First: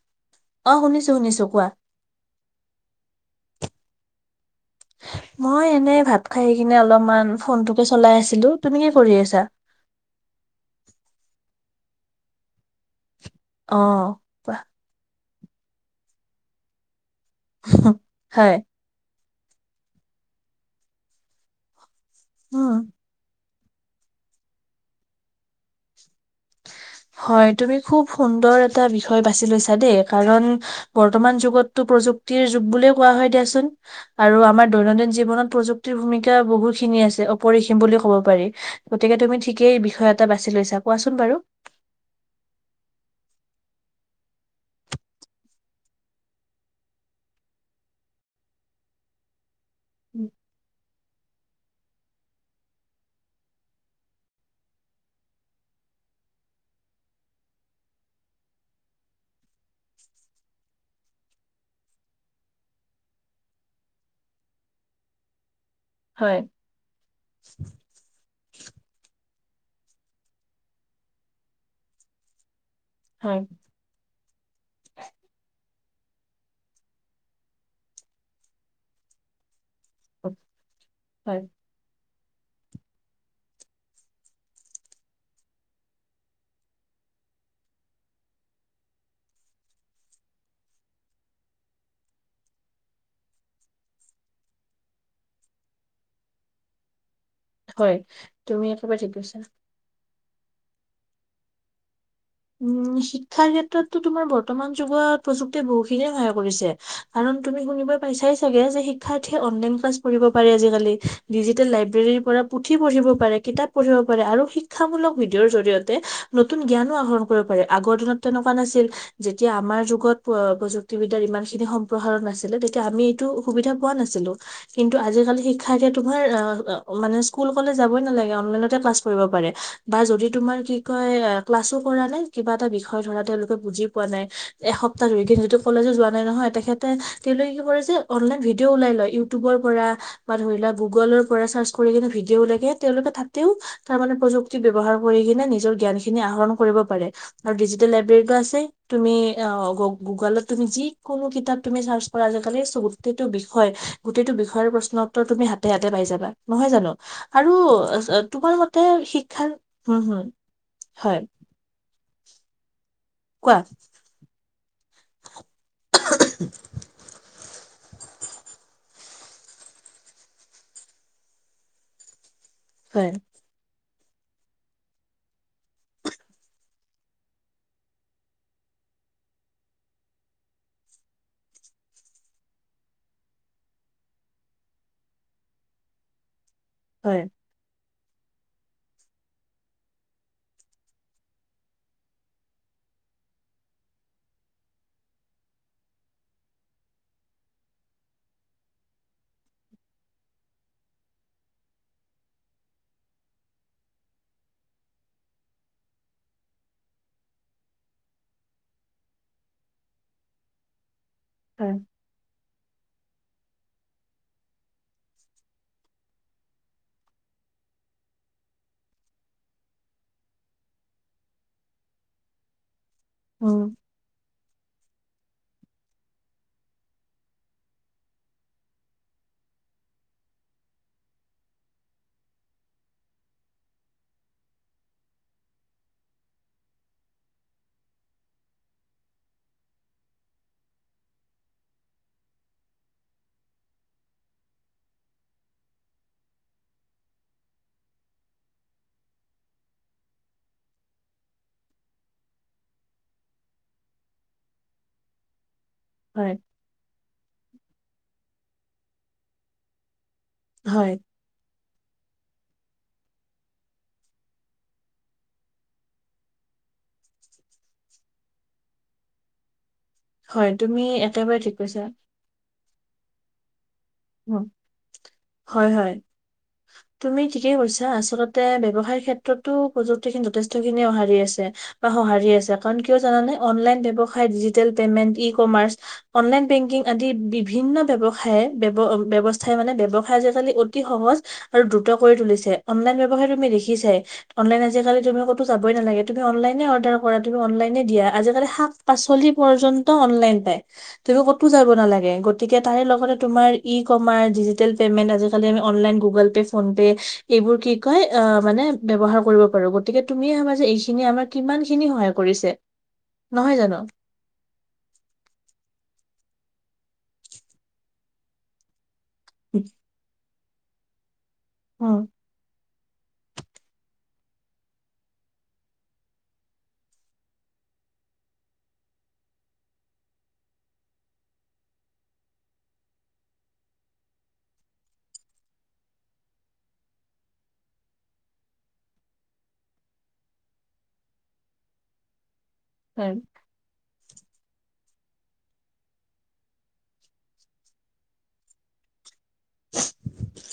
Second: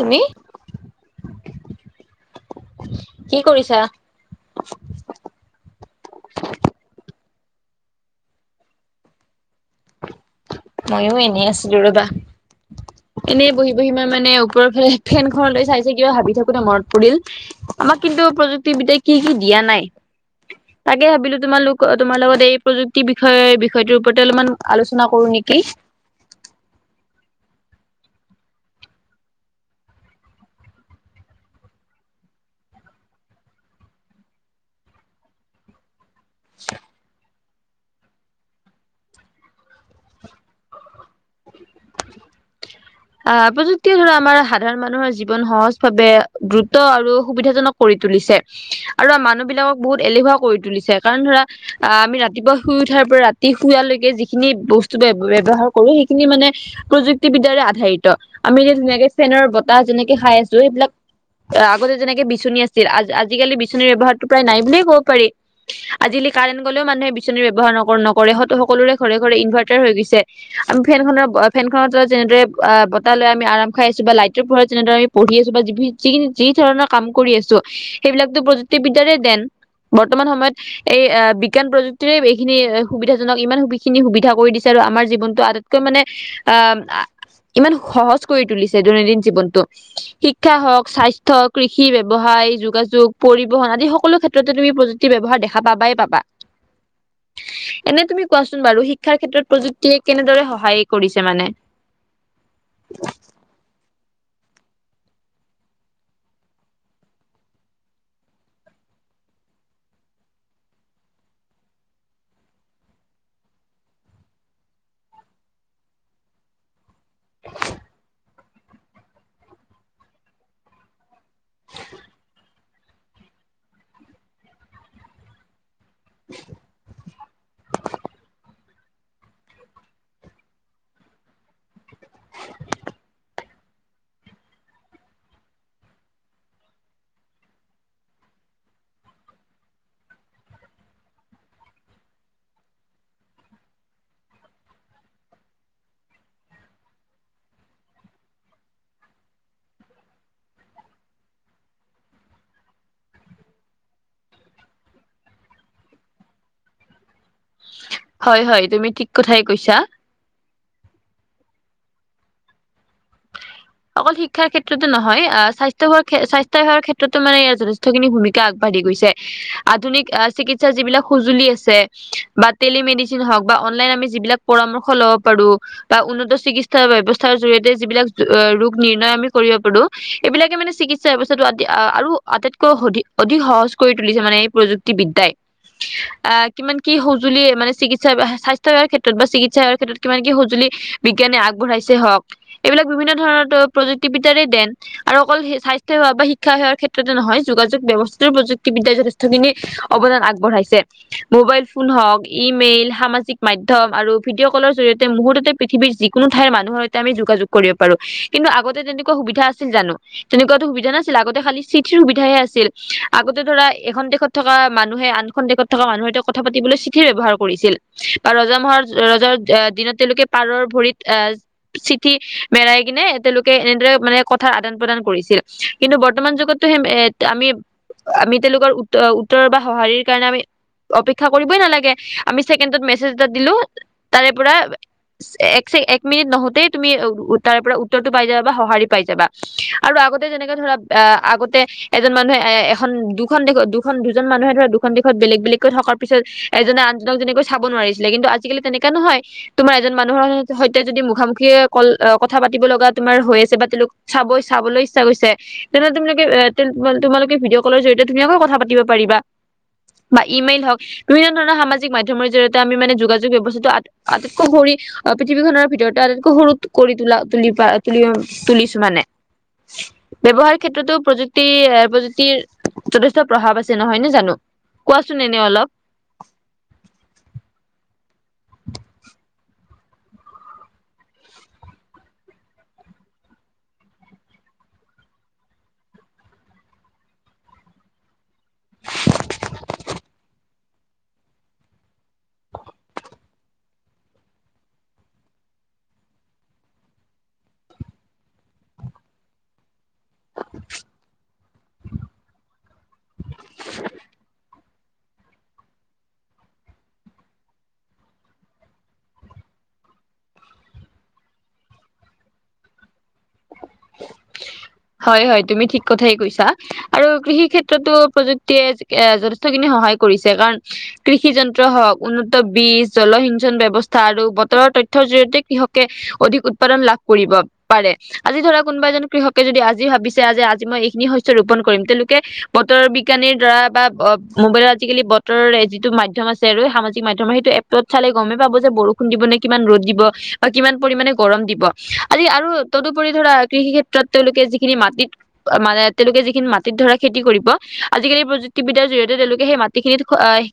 তুমি? অ শুনিছো শুনিছো কোৱা। কি কৰিছা। মই এনেই ভাত খাই কিনে অলপমান। ফোনটোকে চলাই আছিলো তুমি কি কৰি আছা। ময়ো এনেই আছিলো ৰবা। এনেই বহি অ বহি মই মানে কোৱা ওপৰফালে ফেনখনলৈ চাই চাই কিবা ভাবি থাকোতে মনত পৰিল। আমাক কিন্তু হয় প্ৰযুক্তিবিদ্যাই কি কি দিয়া নাই তাকে ভাবিলো তোমালোক। অ তোমাৰ লগত এই উম প্ৰযুক্তি বিষয়ে। বিষয়টোৰ ওপৰতে অলপমান আলোচনা কৰো নেকি। হয় তুমি খুব সুন্দৰ এটা বিষয় বাছি লৈছা দেই কাৰণ বৰ্তমান যুগতো। প্ৰযুক্তিৰ যুগ বুলিয়ে কোৱা হয় দিয়াচোন। আৰু আমাৰ দৈনন্দিন জীৱনত প্ৰযুক্তিৰ ভুমিকা। বহুত খিনি আছে। পিখিম বুলিও ক'ব পাৰি গতিকে তুমি ঠিকেই বিষয় এটা বাছি লৈছা কোৱাচোন বাৰু। [unintelligible] আহ প্ৰযুক্তিয়ে ধৰা আমাৰ সাধাৰণ মানুহৰ জীৱন সহজ ভাৱে দ্ৰুত আৰু সুবিধাজনক কৰি। তুলিছে আৰু মানুহ বিলাকক বহুত এলেহুৱা কৰি তুলিছে। কাৰণ ধৰা আমি ৰাতিপুৱা শুই উঠাৰ পৰা ৰাতি শুুৱালৈকে যিখিনি বস্তু ব্যয়ৱহাৰ কৰো। মানে প্ৰযুক্তিবিদ্যাৰে। ধাৰিত আমি এতিয়া ধুনীয়াকে ফেনৰ বতাহ যেনেকে খাই আছোঁ এইবিলাক। আগতে যেনেকে বিচনী আছিল। আজিকালি বিচনীৰ ব্যৱহাৰটো প্ৰায় নাই বুলিয়ে ক'ব পাৰি। আজিকালি হয় কাৰেণ্ট গলেও মানুহে বিচনী ব্যৱহাৰ নকৰে হয়তো সকলোৰে ঘৰে। ঘৰে ইনভাৰ্টাৰ হৈ গৈছে আমি ফেনখনৰ ফেনখনৰ তলত যেনেদৰে। আ বতাহৈ হয় আমি আম খাই আছো বা লাইটটোৰ পৰত যেনেদৰে আি পঢ়ি আছো বা যি। যিখিনি যি ধৰণৰ কাম কৰি আছো সেইবিলাকতো প্ৰযুক্তিবিদ্যাৰে দেন। বৰ্তমান সময়ত এই হয় বিজ্ঞান প্ৰযুকতী। এইখিনি সুবিধাজনক ইমান স খিনি সুবিধা কৰি দিছে আৰু আমাৰ জীৱনতটো আটাইতকৈ মানে আহ। ইমান সহজ কৰি তুলিছে দৈনন্দিন জীৱনতটো শিক্ষা হওঁক স্বাস্থ্য কৃষি ব্যৱসায়ৰ। যোগাযোগ পৰিবহন আদি সকলো ক্ষেত্ৰতে তুমি প্ৰযুক্তি ব্যৱহাৰ দেখা পাবাই পাবা। [unintelligible] হয় এনে তুমি কোৱাচোন বাৰু একেবাৰে ঠিক শিক্ষাৰ কৈছা ক্ষেত্ৰত প্ৰযুক্তিয়ে কেনেদৰে সহায় কৰিছে মানে? উম শিক্ষাৰ ক্ষেত্ৰত। তোমাৰ বৰ্তমান যুগত প্ৰযুক্তিয়ে বহুখিনিয়ে সহায় কৰিছে কাৰণ তুমি শুনিব পাইছাই চাগে যে। শিক্থলাইন ক্লা পঢিব পাৰে আজালি ডিজিটেল লাইব্ৰৰ পৰা পু পঢ়িব পাৰে কিতাপ। কৰিব পাৰে আৰু শিক্ষা মূলক ভিডিঅৰ জৰিয়তে নতুন জ্ঞানো আহৰণ। আগৰ দিনত তেনেকুৱা নাছিল যেতিয়া আমাৰ যুগত প্ৰযুক্তি বি। ইমান খিনি সম্প্ৰসাৰণ নাছিলে তেতিয়া আমি এইটো সুবিধা পোৱা নাছিলো কিন্তু আজিকালি শিক্ষা। থাকে তোমাৰ অ মানে স্কুল কলেজ যাবই নালাগে অনলাইনত। তে ক্লাছ কৰিব পাৰে বা যদি তোমাৰ কি কয় ক্লাছো কৰা নে। কিবা এটা বিষয় ধৰা তেওঁলোকে বুজি পোৱা নাই এসপ্তাহ ধৰি কিন্ত যিটো কলেজো যোৱা নাই নহয় তেখেতে। কৰে যে অনলাইন ভিডিঅ ওলাই লয় ইউটিউবৰ পৰা বা ধৰি ল গুগলৰ পৰা চাৰ্চ কৰিনে ভিডি। দেও লাগে তেওঁলোকে তাতেও তাৰ মানে প্ৰযুক্তি ব্যৱহাৰ কৰি কিনে নিজৰ জ্ঞান খিনি আহৰণ কৰিব পাৰে। আৰু ডিজিটেল লাইব্ৰেৰীটো আছে, তুমি অ গুগলত তুমি যিকোনো কিতাপ তুমি চাৰ্চ আজিকালি গোটেইটো বিষয় গোটেইটো বিষয়ৰ প্ৰশ্ন উত্তৰ তুমি হাতে হাতে পাই যাবা নহয় জানো? আৰু হয় তোমাৰ হয় মতে তুমি ঠিক কথাই শিক্ষাৰ কৈছা। হুম হুম হয়। কোৱা? অকল শিক্ষাৰ ক্ষেত্ৰতো নহয় আ স্বাস্থ্য সেৱা স্বাস্থ্য সেৱাৰ ক্ষেত্ৰতো মানে ইয়াৰ যথে খিনি ভূমিকা আগবাঢ়ি গৈছে, আধুনিক আ চিকিৎসা যিবিলাক সজুলি আছে বাত হয়, টেলিমেডিচিন হওঁক বা অনলাইন আমি যিবিলাক পৰামৰ্শ লব পাৰো বা উন্নত চিকিৎসা ব্যৱস্থাৰ জৰিয়তে যিবিলাক ৰোগ নিৰ্ণয় আমি কৰিব পাৰো, এইবিলাকে মানে চিকিৎসা ব্যৱস্থাটো আৰু আটাইতকৈ অধিক দি সহজ কৰি তুলিছে মানে এই প্ৰযুক্তি বিদ্যাই, আ কিমান কি হয়, সজুলি মানে চিকিত সা স্বাস্থ্য সেৱাৰ ক্ষেত্ৰত বা চিকিৎসা সেৱাৰ ক্ষেত্ৰত কিমান কি সজুলি বিজ্ঞানে আগবঢ়াইছে হওক এইবিলাক বিভিন্ন ধৰণৰ তোৰ প্ৰযুক্তিবিদ্যাৰে দেন আৰু অকল স্বাস্থ্য সেৱা বা শিক্ষা সেৱাৰ ক্ষেত্ৰতে নহয় যোগাযোগ ব্যৱস্থাৰ প্ৰযুক্তিবিদ্যা যথেষ্টখিনি অৱদান আগবঢ়াইছে। মোবাইল ফোন, হওঁক ইমেইল সামাজিক মাধ্যম আৰু ভিডিঅ' কলৰ জৰিয়তে মুহূৰ্ততে পৃথিৱীৰ যিকোনো ঠাইৰ মানুহৰ সৈতে আমি যোগাযোগ কৰিব পাৰো কিন্তু আগতে তেনেকুৱা সুবিধা আছিল জানো তেনেকুৱাতো সুবিধা নাছি ল আগতে খালি হয়। চিঠিৰ সুবিধাহে আছিল। আগতে ধৰা এখন দেশত থকা মানুহে আনখন দেশত থকা মানুহে কথা পাতিবলৈ চিঠিৰ ব্যৱহাৰ কৰিছিল। বা ৰজা মহাৰ ৰজাৰ দিনত তেওঁলোকে পাৰৰ ভৰিত আহ চিঠি মেৰাই কিনে তেওঁলোকে উম, এনেদৰে মানে কথা আদান প্ৰদান কৰিছিল কিন্তু বৰ্তমান যুগতো সেই আমি আমি তেওঁলোকৰ উও উত্তৰ বা সঁহাৰিৰ কাৰণে আমি অপেক্ষা কৰিবই নালাগে, আমি ছেকেণ্ডত মেছেজ এটা দিলো তাৰে পৰা এক ছে এক মিনিট নহওতে তুমি তাৰে পৰা উত্তৰটো পাই যাবা বা সঁহাৰি পাই যাবা আৰু আগতে যেনেকে ধৰা আ আগতে এজন মানুহে এ এখন দুখন দেশত দুখন দুজন মানুহে ধৰা দুখন দেশত বেলেগ বেলেগকৈ থকাৰ পিছত এজনে আনজনক যেনেকৈ চাব নোৱাৰিছিলে কিন্তু আজিকালি তেনেকা নহয় তোমাৰ এজন মানুহৰ সৈতে যদি মুখামুখি কল কথা পাতিব লগা তোমাৰ হৈ আছে বা তেওঁলোক চাব চাবলৈ ইচ্ছা কৰিছে তেনে তোমালোকে হয়, এ তোমালোকে ভিডিঅ' কলৰ জৰিয়তে ধুনীয়াকৈ কথা পাতিব পাৰিবা। বা ইমেইল হওক হয়, বিভিন্ন ধৰণৰ সামাজিক মা ধ্যমৰ জৰিয়তে আমি মানে যোগাযোগ ব্যৱস্থাটো আটাই আটাইতকৈ কৰি পৃথিৱীখনৰ ভিতৰততে আটতকৈ সৰু কৰি তোলা তুলি পা তুলি তুলিছো মানে। হয়। ব্যৱহাৰ তুমি ক্ষেত্ৰতো একেবাৰে প্ৰযুক্তি ঠিক এ কৈছা। প্ৰযুক্তিৰ যথেষ্ট প্ৰভাৱ আছে। নহয় নে জানো কোৱাচোন এনে অলপ হয় হয় তুমি ঠিকে কৈছা। আচলতে ব্যৱসায় ক্ষেত্ৰতো প্ৰযুক্তিখিনি যথেষ্টখিনি অহাৰি আছে বা সঁহাৰি আছে কাৰণ কিয় জানা নাই অনলাইন ব্যৱসায় digital payment, e commerce, online banking আদি বিভিন্ন ব্যৱসায় ব্যৱ ব্যৱস্থাই মানে ব্যৱসায়ত আজিকালি অতি সহজ আৰু দ্ৰুত কৰি তুলিছে, অনলাইন ব্যৱসায় তুমি দেখিচাই, অনলাইন আজিকালি তুমি কতো যাবই নালাগে, তুমি অনলাইনে অৰ্ডাৰ কৰা তুমি অনলাইনে দিয়া আজিকালি শাক -পাচলি পৰ্যন্ত অনলাইন পায়। তুমি ক'তো যাব নালাগে গতিকে তাৰে লগতে টোটেল পেমেন্ট আজিকালি আমি online Google pay, PhonePe এইবোৰ কি কয় আ মানে ব্যৱহাৰ কৰিব পাৰো। আৰু গতিকে তুমিয়ে সমাজে এইখিনি আমাৰ কিমান খিনি সহায় কৰিছে। নহয় জানো হয় হয় তুমি ঠিক কথাই কৈ ছা আৰু কৃষি ক্ষেত্ৰতো প্ৰযুক্তিয়ে এ যথেষ্টখিনি সহায় কৰিছে কাৰণ কৃ ষি যন্ত্ৰ হওক উম উন্নত বিজ জলসিঞ্চন ব্যৱস্থা আৰু বতৰৰ তথ্যৰ জৰিয়তে কৃষকে অধিক উৎপাদন লাভ কৰিব পাৰে। আজি ধৰক কোনোবা এজন কৃষকে যদি আজি ভাবিছে যে আজি মই এইখিনি শস্য ৰোপন কৰিম তেওঁলোকে বতৰ বিজ্ঞানীৰ দ্বাৰা বা অ মোবাইলত আজিকালি বতৰৰ যিটো মাধ্যম আছে আৰু সামাজিক মাধ্যমৰ সেইটো এপত চালে গমেই পাব যে বৰষুণ দিব নে কিমান ৰ'দ দিব বা কিমান পৰিমানে গৰম দিব আমি আৰু তদুপৰি হয় ধৰা কৃষি ক্ষেত্ৰত তেওঁলোকে যি খিনি মাটিত মানে তেওঁলোকে যি খিনি মাটিত ধৰা খেতি কৰিব আজিকালি প্ৰযুক্তি বি দ্যাৰ জৰিয়তে তেওঁলোকে সেই মাটিখিনিত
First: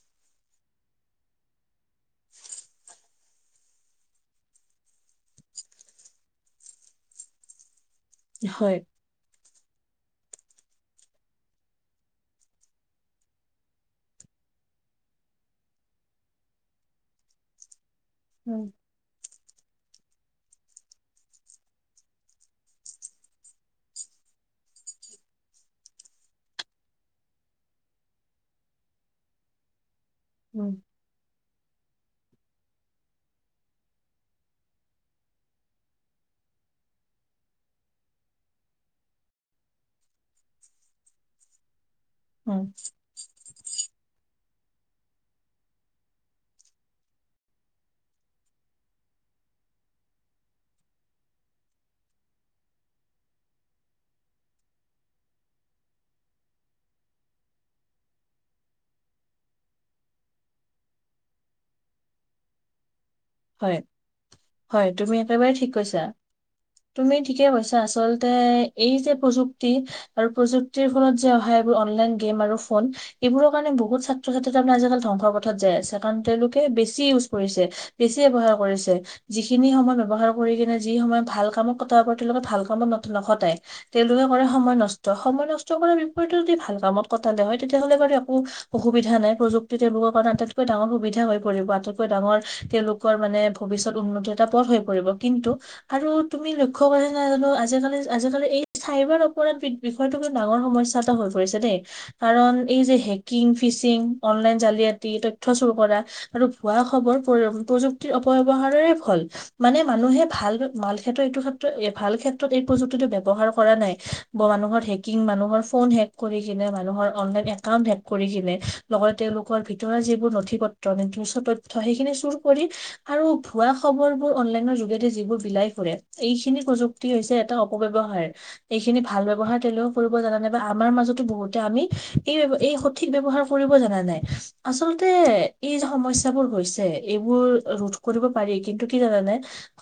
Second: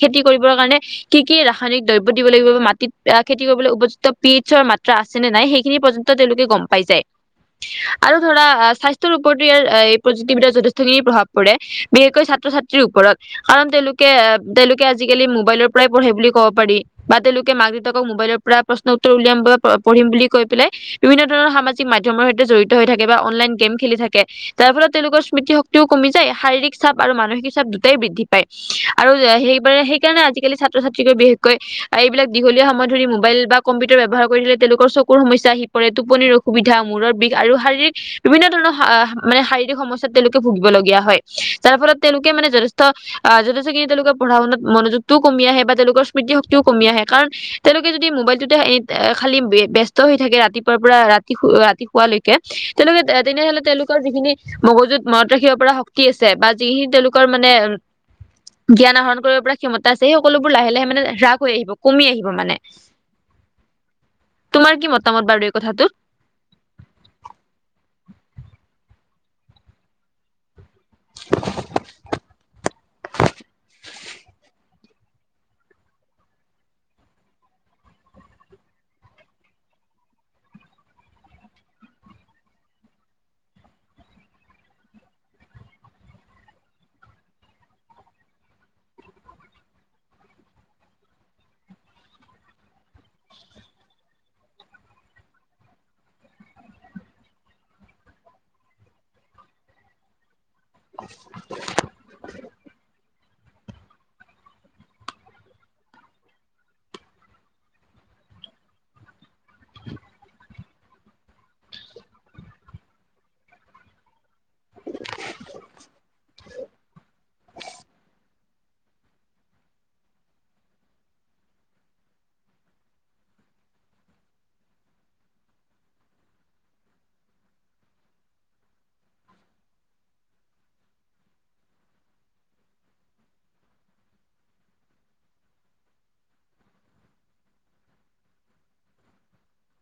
খেতি কৰিবৰ কাৰণে কি- কি ৰাসায়নিক দ্ৰব্য দিব লাগিব বা মাটিত আহ খেতি কৰিবলৈ উপযুক্ত পিয়েডচৰ মাত্ৰা আছে নে নাই সেইখিনি পৰ্যন্ত তেওঁলোকে গম পাই যায় আৰু ধৰা হয় স্বাস্থ্যৰ ওপৰত প্ৰযুক্তি বিদ্যাৰ যথেষ্টখিনি প্ৰভাৱ পৰে বিশেষকৈ ছাত্ৰ- ছাত্ৰীৰ ওপৰত কাৰণ তেওঁলোকে তেওঁলোকে আজিকালি মোবাইলৰ পৰাই পঢ়ে বুলি ক'ব পাৰি বা তেওঁলোকে মাক দেউ ক মোবাইলৰ পৰা উম প্ৰশ্ন উত্তৰ উলিয়াম বা পঢ়িম বুলি কৈ পেলাই বিভিন্ন ধৰণৰ সামাজিক মাধ্যমৰ জড়িত হৈ থাকে বা অনলাইন গেম খেলি থাকে। যাৰ ফলত তেওঁলোকৰ স্মৃতি, -শক্তিও কমি যায়, শাৰীৰিক চাপ আৰু মানসিক পিছত দুটাই বৃদ্ধি পায় আৰু সেইবাৰে সেইকাৰণে আজিকালি উম ছাত্ৰ - চাত্ৰিকৈ বি এইবিলাক দীঘলীয়া সময় ধৰি মোবাইল বা কম্পিউটাৰ ব্যৱহাৰ কৰিলে তেওঁলোকৰ চকুৰ সমস্যা আহি পৰে টোপনি ৰ অসুবিধা, মূৰৰ বিষ আৰু শাৰীৰিক বিভিন্ন ধৰণৰ মানে শাৰীৰিক সমস্যাত তেওঁলোকে ভুগিবলগীয়া হয় যাৰ ফলত তেওঁলোকে মানে উম যথেষ্ট -যথেষ্টখিনি তেওঁলোকে পঢ়া - শুনাত মনোযোগটোও কমি আহে বা তেওঁলোকৰ স্মৃতি- শক্তিও কমি আহে কাৰণ তেওঁলোকে যদি মোবাইলটোতে এনি - খালী ব্যস্ত হৈ থাকে ৰাতিপুৱাৰ পৰা ৰাতি - ৰাতি শুৱালৈকে তেওঁলোকে তেনেহলে তেওঁলোকৰ যিখিনি মগজুত মনত ৰাখিব পৰা শক্তি আছে, বা যিখিনি তেওঁলোকৰ মানে জ্ঞান আহৰণ কৰিব পৰা ক্ষমতা আছে সেই সকলোবোৰ লাহে -লাহে মানে হ্ৰাস হৈ আহিব কমি আহিব মানে। হয় তোমাৰ -হয় কি তুমি মতামত বাৰু এই একেবাৰে ঠিক কথাটোত? কৈছা। তুমি ঠিকে কৈছা আচলতে এই যে প্ৰযুক্তি আৰু প্ৰযুক্তি ফলত যে অহা হয় এইবোৰ অনলাইন গেম আৰু ফোন এইবোৰৰ কাৰনে বহুত ছাত্ৰ- ছাত্ৰী তাৰমানে আজিকালি ধ্বংসৰ পথত যাই আছে কাৰণ তেওঁলোকে বেছি ইউজ কৰিছে বেছি ব্যয়ৱহাৰ কৰিছে যিখিনি সময় ব্যৱহাৰ কৰি কিনে যি সময় ভাল কামত কটাব পৰা তেওঁলোকে ভাল কামত নখটাই তেওঁলোকে কৰে সময় নষ্ট -সময় নষ্ট কৰাৰ বিপৰীতে যদি ভাল কামত কটালে হয় তেতিয়াহলে একো অসুবিধা নাই প্ৰযুক্তি তেওঁলোকৰ কাৰণে আটাইতকৈ ডাঙৰ সুবিধা হৈ পৰিব আটাইতকৈ ডাঙৰ তেওঁলোকৰ মানে ভৱিষ্যত উন্নতি এটা পথ হৈ পৰিব কিন্তু আৰু তুমি লক্ষ্য কৰিছা নে নাজানো আজি আজিকালি -আজিকালি এই চাইবাৰ অপৰাধ বিষয়টোক ডাঙৰ সমস্যা এটা হৈ পৰিছে দেই কাৰণ এই যে হেক কিং, ফিচিং,, অনলাইন জালিয়াতি, তথ্য চুৰ কৰা, আৰু ভুৱা খবৰ পৰি প্ৰযুক্তিৰ অপব্যৱহাৰৰে ফল। মানে মানুহে ভাল মাল ক্ষেত্ৰত এইটো ক্ষেত্ৰত ভাল ক্ষেত্ৰত এই প্ৰযুক্তি টো ব্যৱহাৰ কৰা নাই বা মানুহৰ হেকিং, মানুহৰ ফন হেক কৰি কেনে মানুহৰ অনলাইন একাউণ্ট একাউণ্ট হেক কৰি কেনে লগতে তেওঁলোকৰ ভিতৰোৱা যিবোৰ নথি -পত্ৰ, উচ্চ তথ্য সেইখিনি চুৰ কৰি আৰু ভুৱা খবৰ বোৰ অনলাইনৰ যোগেদি যিবোৰ বিলাই ফুৰে, এইখিনি প্ৰযুক্তি হৈছে এটা এটা অপব্যৱহাৰ এইখিনি ভাল ব্যৱহাৰ তেঁওলোকে কৰিব জানা নাই বা আমাৰ মাজতো বহুতে আমি এই এই সঠিক ব্যৱহাৰ কৰিব জানা নাই আচলতে এই যে সমস্যাবোৰ গৈছে এইবোৰ ৰোধ কৰিব পাৰি কিন্তু কি জানানে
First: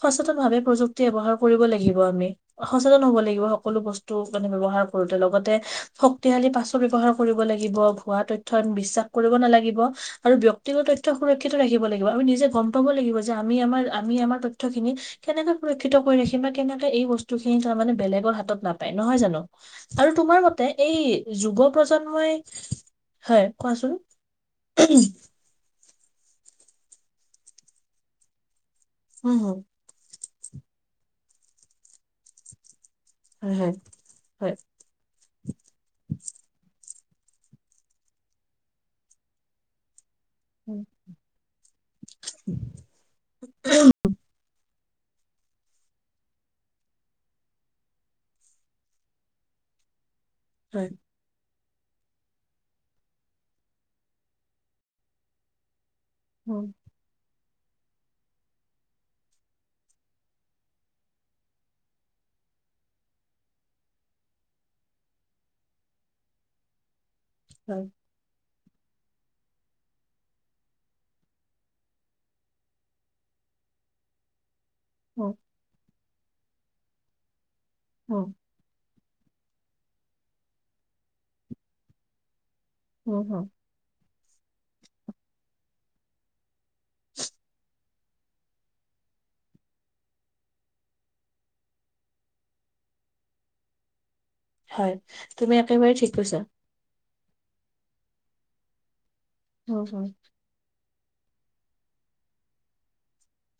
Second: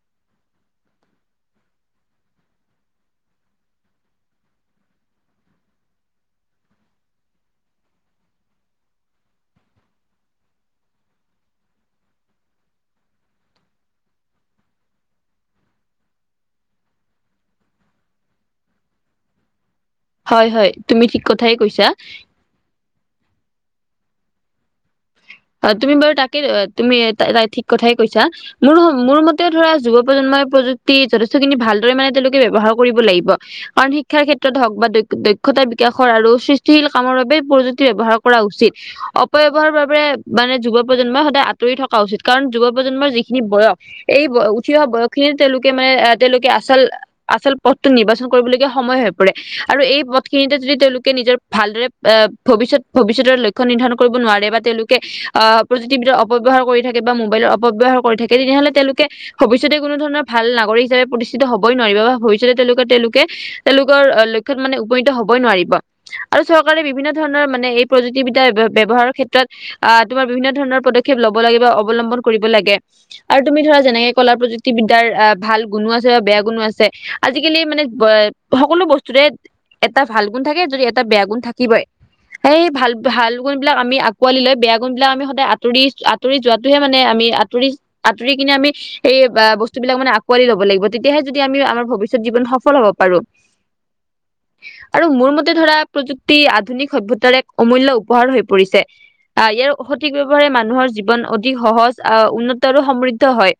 সচেতন ভাৱে প্ৰযুক্তি ব্যৱহাৰ কৰিব লাগিব আমি। সচেতন হব লাগিব সকলো বস্তু মানে ব্যৱহাৰ কৰোতে লগতে শক্তিশালী পাছ ব্যৱহাৰ কৰ লাগিব ভুৱা- তথ্যত বিশ্বাস কৰিব নালাগিব আৰু ব্যক্তিগত -তথ্য সুৰক্ষিত ৰাখিব লাগিব আমি নিজে গম পাব লাগিব যে আমি আমাৰ আমি আমাৰ তথ্য খিনি কেনেকে সুৰক্ষিত কৰি ৰাখিম বা কেনেকে এই বস্তু খিনি তাৰ মানে বেলেগৰ হাতত নাপায় নহয় জানো? আৰু তোমাৰ হয় মতে হয় এই তুমি ঠিক কথাই যুৱ কৈছা। প্ৰজন্মই, হয় কোৱাচোন? উম অ', তুমি বাৰু তাকে তুমি ঠিক কথাই কৈছা মোৰ -মোৰ উম মতে হম ধৰা যুব প্ৰজন্মই প্ৰযুক্তি যথেষ্টখিনি ভালদৰে মানে তেওঁলোকে ব্যৱহাৰ কৰিব লাগিব। হয় কাৰণ শিক্ষাৰ ক্ষেত্ৰত হয় হক বা দক্ষতা বিকাশৰ আৰু সৃষ্টিশীল কামৰ বাবে প্ৰযুতি ব্যৱহাৰ কৰা উচিত। অপব্যৱহাৰৰ বাবে মানে যুৱ- প্ৰজন্মই সদায় আঁতৰি থকা উচিত কাৰণ যুৱ প্ৰজন্মৰ যিখিনি বয়স এই বয় থিয় বয়স খিনিত তেওঁলোকে মানে এ তেওঁলোকে আচল -আচল পথটোত নিৰ্বাচন কৰিবলগীয়া সময় হৈ পৰে আৰু এই পথ খিনিতে যদি হয় তেওঁলোকে নিজৰ ভালদৰে আহ ভৱিষ্যত -ভৱিষ্যতৰ লক্ষ্য নিৰ্ধাৰণ কৰিব নোৱাৰে বা তেওঁলোক অ প্ৰযুক্তিবিদ্যাৰ অপব্যৱহাৰ উম কৰি থাকে বা মোবাইলৰ অপ অপব্যৱহাৰ কৰি থাকে তেনেহলে তেওঁলোকে ভবিষ্যতে কোনো ধৰণৰ ভাল নাগৰিক হিচাপে প্ৰতিষ্ঠ হবই নোৱাৰিব বা ভৱিষ্যতে লোক তেওঁলোকে তেওঁলোকৰ লক্ষত মানে উপনীত হ'বই নোৱাৰিব। আৰু চৰকাৰে বিভিন্ন ধৰণৰ মানে হয় এই প্ৰযুক্তিবিদা ব্যৱহাৰৰ ক্ষেত্ৰত আহ তোমাৰ বিভিন্ন ধৰণৰ পদক্ষেপ লব লাগে বা অৱলম্বন কৰিব লাগে আৰু তুমি ধৰা যেনেকে কলা প্ৰযুক্তি ক্ত বিদ্যাৰ উম হয় আহ উম ভাল গুণো আছে বা বেয়া গুণো আছে আজিকালি মানে উম সকলো বস্তু য এটা ভাল গুণ থাকে যদি এটা বেয়া গুণ থাকিবই। সেই ভাল উম ভাল হম গুণ বিলাক আমি আকোৱালি লৈ বেয়া গুণ বিলাক আমি সদায় আঁতৰি আঁতৰি যোৱাত টোহে মানে আমি আঁতৰি আতৰি কিনে আমি সেই বস্তুবিলাক মানে আকোৱালি লাগ তেতিয়াহে যদি আমি আমাৰ ভৱিষ্যত জীৱন সফ হব প পাৰো। [inaudible] হয় আৰু মোৰ মতে তুমি ধৰা একেবাৰে ঠিক প্ৰযুক্তি কৈছা আধুনিক সভ্যতা এক অমূল্য উপহাৰ হৈ পৰিছে আহ উম ইয়াৰ হম সঠিক ব্যৱহাৰে মানুহৰ জীৱন অধিক সহজ আহ উন্নত আৰু সমৃদ্ধ হয়।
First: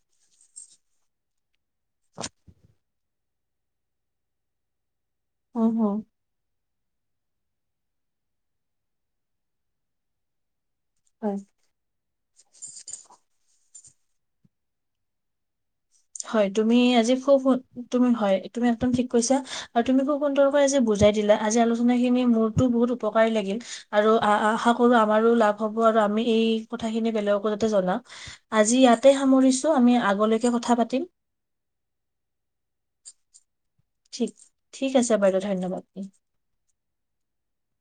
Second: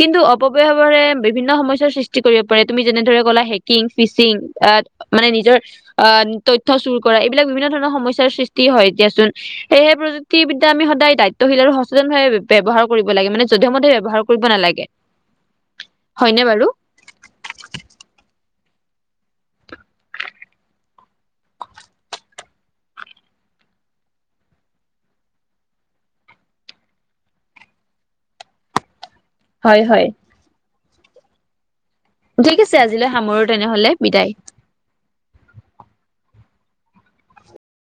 কিন্তু অপবয়ৰে বিভিন্ন সমস্যাৰ সৃষ্ট কৰিব পাৰে তুমি যেনেদৰে ক'লা হেকিং ফিচিং মানে নিজৰ উম হম আহ তথ্য চুৰ কৰা এইবিলাক বিভিন্ন ধৰণৰ সমস্যাৰ সৃষ্টি হয় দিয়াচোন। সেয়েহেযুক্তিবিদা আমি সদায় হয় দায়িত্বশীল আৰু সচেতন ভাৱে ব্যৱহাৰ কৰিব লাগে, মানে মোৰ মতে ব্যৱহাৰ কৰিব নালাগে। হয়নে হয় বাৰু? তুমি আজি খুব তুমি হয়। তুমি একদম ঠিক কৈছ আৰু তুমিো সুন্দৰকৈজি বুজাই দিলা আজি আলোচনা খিনি মোৰতো বহুত উপকাৰী লাগে। আৰু আশা কৰো আমাৰো লাভ হব আৰু আমি এই কথা খিনি বেলেগকো যাতে জনাওঁ। আজি ইয়াত তে সামৰিছো, হয় আমি হয়। আগলৈকে কথা পাতিম। ঠিক আছে আজিলৈ সামৰো। তেনেহলে বিদায়। ঠিক আছে বাৰু ধন্যবাদ